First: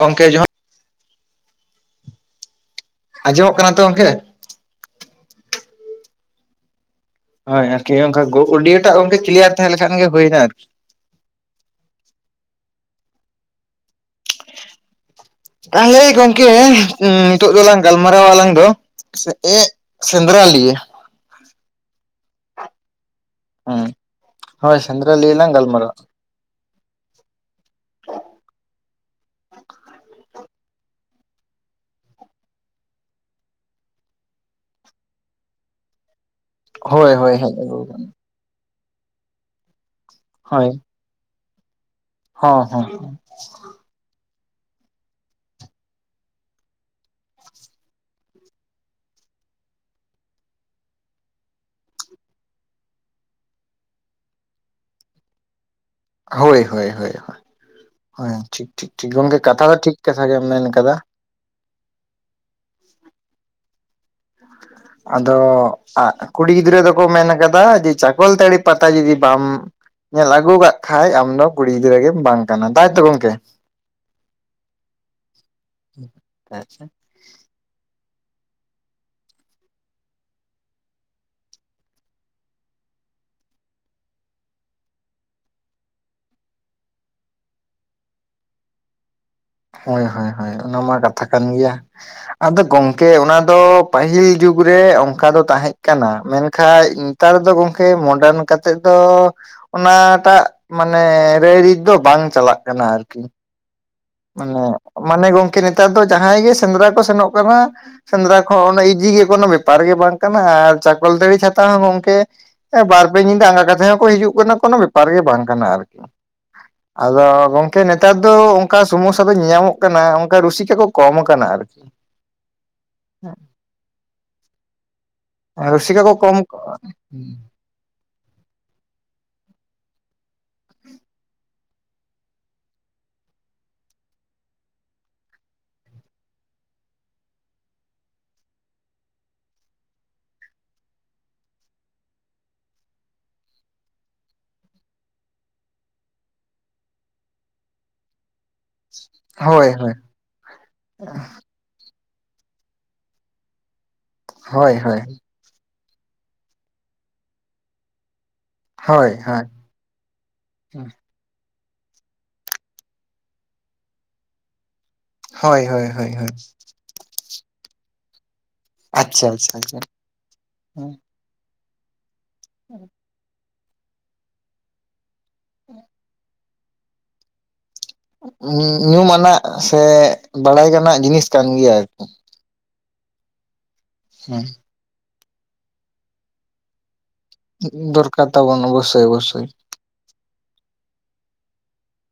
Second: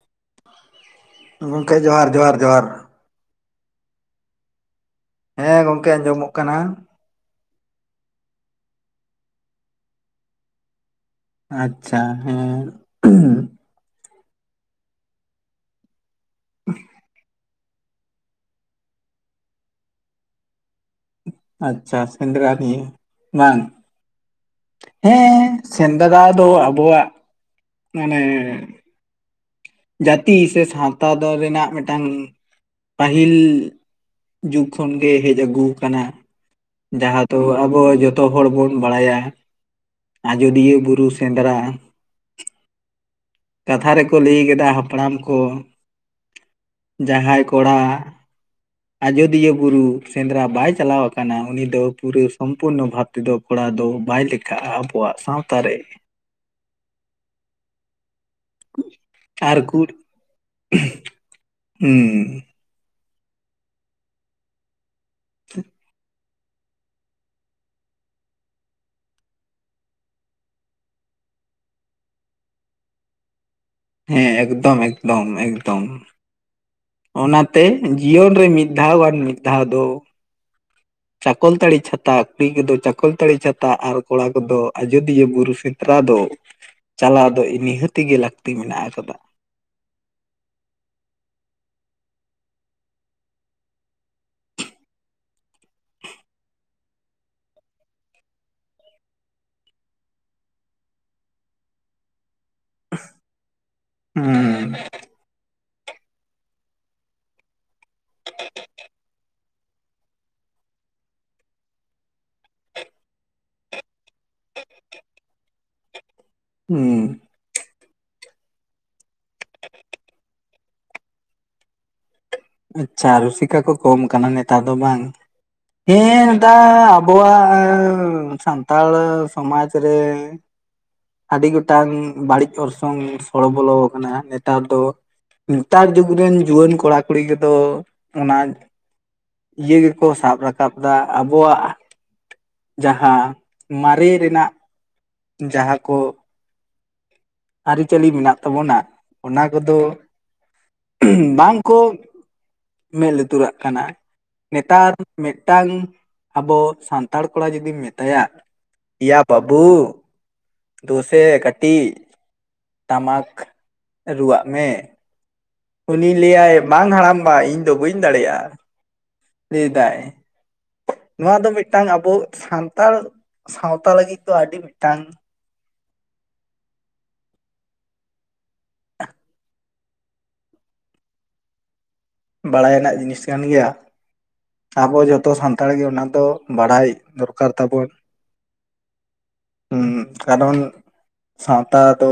ᱜᱚᱢᱠᱮ ᱤᱭᱟᱹ ᱦᱚ ᱜᱚᱢᱠᱮ ᱡᱚᱸᱦᱟᱨ ᱡᱚᱸᱦᱟᱨ ᱡᱚᱸᱦᱟᱨ ᱟᱸᱡᱚᱢᱚᱜ ᱠᱟᱱᱟ ᱛᱚ ᱜᱚᱢᱠᱮ? ᱦᱮᱸ ᱜᱚᱝᱠᱮ ᱟᱸᱡᱚᱢᱚᱜ ᱠᱟᱱᱟ ᱾ ᱦᱳᱭ ᱟᱨᱠᱤ ᱚᱱᱠᱟ ᱚᱰᱤᱭᱳ ᱴᱟᱜ ᱜᱚᱝᱠᱮ ᱠᱞᱤᱭᱟᱨ ᱛᱟᱦᱮᱸ ᱞᱮᱱᱠᱷᱟᱱ ᱜᱮ ᱦᱩᱭᱮᱱᱟ ᱟᱨᱠᱤ ᱾ ᱟᱪᱪᱷᱟ ᱦᱮᱸ [inaudible] ᱛᱟᱦᱚᱞᱮ ᱜᱚᱝᱠᱮ ᱩᱸ ᱱᱤᱛᱚᱜ ᱫᱚᱞᱟᱝ ᱜᱟᱞᱢᱟᱨᱟᱣᱟ ᱟᱞᱟᱝ ᱫᱚ ᱮᱸ ᱥᱮᱸᱫᱽᱨᱟ ᱞᱤᱭᱮ᱾ ᱟᱪᱪᱷᱟ ᱥᱮᱸᱫᱽᱨᱟ ᱱᱤᱭᱮ ᱵᱟᱝ᱾ ᱦᱮᱸ ᱦᱳᱭ ᱥᱮᱸᱫᱽᱨᱟ ᱞᱤᱭᱮ ᱦᱮᱸ ᱞᱟᱝ ᱜᱟᱞᱢᱟᱨᱟᱜ ᱥᱮᱸᱫᱽᱨᱟ ᱫᱚ ᱟᱵᱚᱣᱟᱜ ᱢᱟᱱᱮ ᱡᱟᱹᱛᱤ ᱥᱮ ᱥᱟᱶᱛᱟ ᱫᱚᱞ ᱨᱮᱱᱟᱜ ᱢᱮᱴᱟᱝ ᱯᱟᱹᱦᱤᱞ ᱡᱩᱜᱽ ᱠᱷᱚᱱ ᱜᱮ ᱦᱮᱡ ᱟᱹᱜᱩ ᱠᱟᱱᱟ ᱾ ᱦᱳᱭ ᱡᱟᱦᱟᱸ ᱦᱳᱭ ᱫᱚ ᱦᱮᱡ ᱟᱹᱜᱩ ᱟᱵᱚ ᱠᱟᱱᱟ ᱡᱚᱛᱚ ᱦᱚᱲ ᱵᱚᱱ ᱵᱟᱲᱟᱭᱟ ᱦᱳᱭ ᱟᱡᱚᱫᱤᱭᱟᱹ ᱵᱩᱨᱩ ᱥᱮᱸᱫᱽᱨᱟ ᱾ ᱦᱚᱸ ᱦᱚᱸ ᱾ ᱠᱟᱛᱷᱟ ᱨᱮᱠᱚ ᱞᱟᱹᱭ ᱟᱠᱟᱫᱟ ᱦᱟᱯᱲᱟᱢ ᱠᱚ ᱡᱟᱦᱟᱸᱭ ᱠᱚᱲᱟ ᱟᱡᱚᱫᱤᱭᱟᱹ ᱵᱩᱨᱩ ᱥᱮᱸᱫᱽᱨᱟ ᱵᱟᱭ ᱪᱟᱞᱟᱣ ᱟᱠᱟᱱᱟ ᱩᱱᱤ ᱫᱚ ᱯᱩᱨᱟᱹ ᱥᱚᱢᱯᱩᱨᱱᱚ ᱵᱷᱟᱵ ᱛᱮᱫᱚ ᱠᱚᱲᱟ ᱫᱚ ᱵᱟᱭ ᱞᱮᱠᱷᱟᱜᱼᱟ ᱟᱵᱚᱣᱟᱜ ᱥᱟᱶᱛᱟ ᱨᱮ ᱾ ᱦᱳᱭ ᱦᱳᱭ ᱦᱳᱭ ᱦᱳᱭ ᱴᱷᱤᱠ ᱴᱷᱤᱠ ᱴᱷᱤᱠ ᱜᱚᱢᱠᱮ ᱟᱨ ᱠᱟᱛᱷᱟ ᱫᱚ ᱠᱩᱲ ᱴᱷᱤᱠ ᱠᱟᱛᱷᱟ ᱜᱮᱢ ᱢᱮᱱ ᱠᱟᱫᱟ᱾ ᱦᱩᱸ ᱾ ᱟᱫᱚ ᱟᱸ ᱠᱩᱲᱤ ᱜᱤᱫᱽᱨᱟᱹ ᱫᱚᱠᱚ ᱢᱮᱱ ᱠᱟᱫᱟ ᱡᱮ ᱪᱟᱠᱚᱞᱛᱟᱹᱲᱤ ᱯᱟᱛᱟ ᱡᱩᱫᱤ ᱵᱟᱢ ᱧᱮᱞ ᱟᱹᱜᱩ ᱟᱠᱟᱫ ᱠᱷᱟᱡ ᱟᱢᱫᱚ ᱠᱩᱲᱤ ᱜᱤᱫᱽᱨᱟᱹ ᱜᱮᱢ ᱵᱟᱝ ᱠᱟᱱᱟ, ᱛᱟᱭᱛᱚ ᱜᱚᱝᱠᱮ? ᱦᱮᱸ ᱮᱠᱫᱚᱢ ᱮᱠᱫᱚᱢ ᱮᱠᱫᱚᱢ ᱾ ᱟᱪᱪᱷᱟ ᱾ ᱚᱱᱟᱛᱮ ᱡᱤᱭᱚᱱ ᱨᱮ ᱢᱤᱫ ᱫᱷᱟᱣ ᱵᱟᱝ ᱢᱤᱫ ᱫᱷᱟᱣ ᱫᱚ [unintelligible] ᱪᱟᱠᱚᱞᱛᱟᱹᱲᱤ ᱪᱷᱟᱛᱟ ᱠᱩᱲᱤ ᱠᱚᱫᱚ ᱪᱟᱠᱚᱞᱛᱟᱹᱲᱤ ᱪᱷᱟᱛᱟ ᱟᱨ ᱠᱚᱲᱟ ᱠᱚᱫᱚ ᱟᱡᱳᱫᱤᱭᱟᱹ ᱵᱩᱨᱩ ᱥᱮᱸᱫᱽᱨᱟ ᱫᱚ ᱪᱟᱞᱟᱣ ᱫᱚ ᱱᱤᱦᱟᱹᱛᱤ ᱜᱮ ᱞᱟᱹᱠᱛᱤ ᱢᱮᱱᱟᱜ ᱟᱠᱟᱫᱟ ᱾ ᱦᱳᱭ ᱦᱳᱭ ᱦᱳᱭ ᱚᱱᱟᱢᱟ ᱠᱟᱛᱷᱟ ᱠᱟᱱ ᱜᱮᱭᱟ ᱾ ᱟᱫᱚ ᱜᱚᱝᱠᱮ ᱚᱱᱟ ᱫᱚ ᱯᱟᱹᱦᱤᱞ ᱡᱩᱜᱽ ᱨᱮ ᱚᱱᱠᱟ ᱫᱚ ᱛᱟᱦᱮᱸ ᱠᱟᱱᱟ, ᱢᱮᱱᱠᱷᱟᱡ ᱱᱮᱛᱟᱨ ᱫᱚ ᱜᱚᱢᱠᱮ ᱢᱚᱰᱟᱨᱱ ᱠᱟᱛᱮᱫ ᱫᱚ ᱚᱱᱟᱴᱟᱜ ᱢᱟᱱᱮ ᱨᱟᱹᱭᱨᱤᱛ ᱫᱚ ᱵᱟᱝ ᱪᱟᱞᱟᱜ ᱠᱟᱱᱟ ᱟᱨᱠᱤ ᱾ ᱦᱩᱸ ᱢᱟᱱᱮ ᱜᱚᱢᱠᱮ ᱱᱮᱛᱟᱨ ᱫᱚ ᱡᱟᱦᱟᱸᱭ ᱜᱮ ᱥᱮᱸᱫᱽᱨᱟ ᱠᱚ ᱥᱮᱱᱚᱜ ᱠᱟᱱᱟ ᱥᱮᱸᱫᱽᱨᱟ ᱠᱚᱦᱚᱸ ᱚᱱᱟ ᱤᱡᱤ ᱜᱮ ᱠᱳᱱᱳ ᱵᱮᱯᱟᱨ ᱜᱮ ᱵᱟᱝ ᱠᱟᱱᱟ ᱟᱨ ᱪᱟᱠᱚᱞᱛᱟᱹᱲᱤ ᱪᱷᱟᱛᱟ ᱦᱚᱸ ᱜᱚᱢᱠᱮ ᱵᱟᱨ ᱯᱮ ᱧᱤᱫᱟᱹ ᱟᱸᱜᱟ ᱠᱟᱛᱮ ᱦᱚᱸᱠᱚ ᱦᱤᱡᱩᱜ ᱠᱟᱱᱟ ᱠᱳᱱᱳ ᱵᱮᱯᱟᱨ ᱜᱮ ᱵᱟᱝ ᱠᱟᱱᱟ ᱟᱨᱠᱤ ᱾ ᱦᱩᱸ ᱟᱫᱚ ᱜᱚᱝᱠᱮ ᱱᱮᱛᱟᱨ ᱫᱚ ᱚᱱᱠᱟ ᱥᱚᱢᱚᱥᱥᱟ ᱫᱚ ᱧᱮᱧᱟᱢᱚᱜ ᱠᱟᱱᱟ ᱚᱱᱠᱟ ᱨᱩᱥᱤᱠᱟ ᱠᱚ ᱠᱚᱢ ᱟᱠᱟᱱᱟ ᱟᱨᱠᱤ ᱾ ᱟᱪᱪᱷᱟ ᱨᱩᱥᱤᱠᱟ ᱠᱚ ᱠᱚᱢ ᱠᱟᱱᱟ ᱱᱮᱛᱟᱨ ᱫᱚ ᱵᱟᱝ? ᱨᱩᱥᱤᱠᱟ ᱠᱚ ᱦᱮᱸ ᱠᱚᱢ [unintelligible] ᱟᱵᱚᱣᱟᱜ ᱥᱟᱱ ᱥᱟᱱᱛᱟᱲ ᱥᱚᱢᱟᱡᱽ ᱨᱮ ᱟᱹᱰᱤ ᱜᱚᱴᱟᱝ ᱵᱟᱹᱲᱤᱡ ᱚᱨᱥᱚᱝ ᱥᱚᱲᱚ ᱵᱚᱞᱚ ᱟᱠᱟᱱᱟ ᱱᱮᱛᱟᱨ ᱫᱚ ᱾ ᱱᱮᱛᱟᱨ ᱡᱩᱜᱽ ᱨᱮᱱ ᱡᱩᱣᱟᱹᱱ ᱠᱚᱲᱟ ᱠᱩᱲᱤ ᱠᱚᱫᱚ ᱚᱱᱟ ᱤᱭᱟᱹ ᱜᱮᱠᱚ ᱥᱟᱵ ᱨᱟᱠᱟᱵ ᱮᱫᱟ ᱟᱵᱚᱣᱟᱜ ᱡᱟᱦᱟᱸ ᱢᱟᱨᱮ ᱨᱮᱱᱟᱜ ᱡᱟᱦᱟᱸ ᱠᱚ ᱟᱹᱨᱤᱪᱟᱹᱞᱤ ᱢᱮᱱᱟᱜ ᱛᱟᱵᱚᱱᱟ ᱚᱱᱟ ᱦᱳᱭ ᱠᱚᱫᱚ ᱦᱳᱭ ᱵᱟᱝ ᱠᱚ ᱢᱮᱫ ᱞᱩᱛᱩᱨᱟᱜ ᱠᱟᱱᱟ ᱦᱳᱭ ᱱᱮᱛᱟᱨ ᱦᱳᱭ ᱢᱮᱫ ᱢᱤᱫᱴᱟᱝ ᱟᱵᱚ ᱥᱟᱱᱛᱟᱲ ᱠᱚᱲᱟ ᱡᱩᱫᱤᱢ ᱢᱮᱛᱟᱭᱟ ᱦᱳᱭ ᱮᱭᱟ ᱦᱳᱭ ᱵᱟᱹᱵᱩ ᱫᱩᱥᱮ ᱠᱟᱹᱴᱤᱡ ᱴᱟᱢᱟᱠ ᱨᱩᱣᱟᱜ ᱢᱮ ᱦᱳᱭ ᱦᱳᱭ ᱦᱳᱭ ᱩᱱᱤ ᱦᱳᱭ ᱞᱟᱹᱭᱟᱭ ᱵᱟᱝ ᱦᱟᱲᱟᱢᱵᱟ ᱤᱧ ᱫᱚ ᱵᱟᱹᱧ ᱫᱟᱲᱮᱭᱟᱜᱼᱟ ᱾ ᱟᱪᱪᱷᱟ [inaudible] ᱞᱟᱹᱭ ᱫᱟᱭ, ᱱᱚᱣᱟ ᱫᱚ ᱢᱤᱫᱴᱟᱝ ᱟᱵᱚ ᱥᱟᱱᱛᱟᱲ ᱥᱟᱶᱛᱟ ᱞᱟᱹᱜᱤᱫ ᱫᱚ ᱟᱹᱰᱤ ᱢᱤᱫᱴᱟᱝ ᱩᱸ ᱧᱩᱢᱟᱱᱟᱜ ᱥᱮ ᱵᱟᱲᱟᱭ ᱜᱟᱱᱟᱜ ᱡᱤᱱᱤᱥ ᱠᱟᱱ ᱜᱮᱭᱟ ᱟᱨᱠᱤ᱾ ᱵᱟᱲᱟᱭ ᱟᱱᱟᱜ ᱡᱤᱱᱤᱥ ᱠᱟᱱ ᱜᱮᱭᱟ᱾ ᱦᱩᱸ᱾ ᱟᱵᱚ ᱡᱷᱚᱛᱚ ᱥᱟᱱᱛᱟᱲ ᱜᱮ ᱚᱱᱟ ᱫᱚ ᱵᱟᱲᱟᱭ ᱫᱚᱨᱠᱟᱨ ᱛᱟᱵᱚᱱ ᱫᱚᱨᱠᱟᱨ ᱛᱟᱵᱚᱱ ᱚᱵᱚᱥᱥᱳᱭ ᱚᱵᱚᱥᱥᱳᱭ᱾ ᱦᱩᱸ ᱦᱩᱸ ᱠᱟᱨᱚᱱ ᱥᱟᱶᱛᱟ ᱫᱚ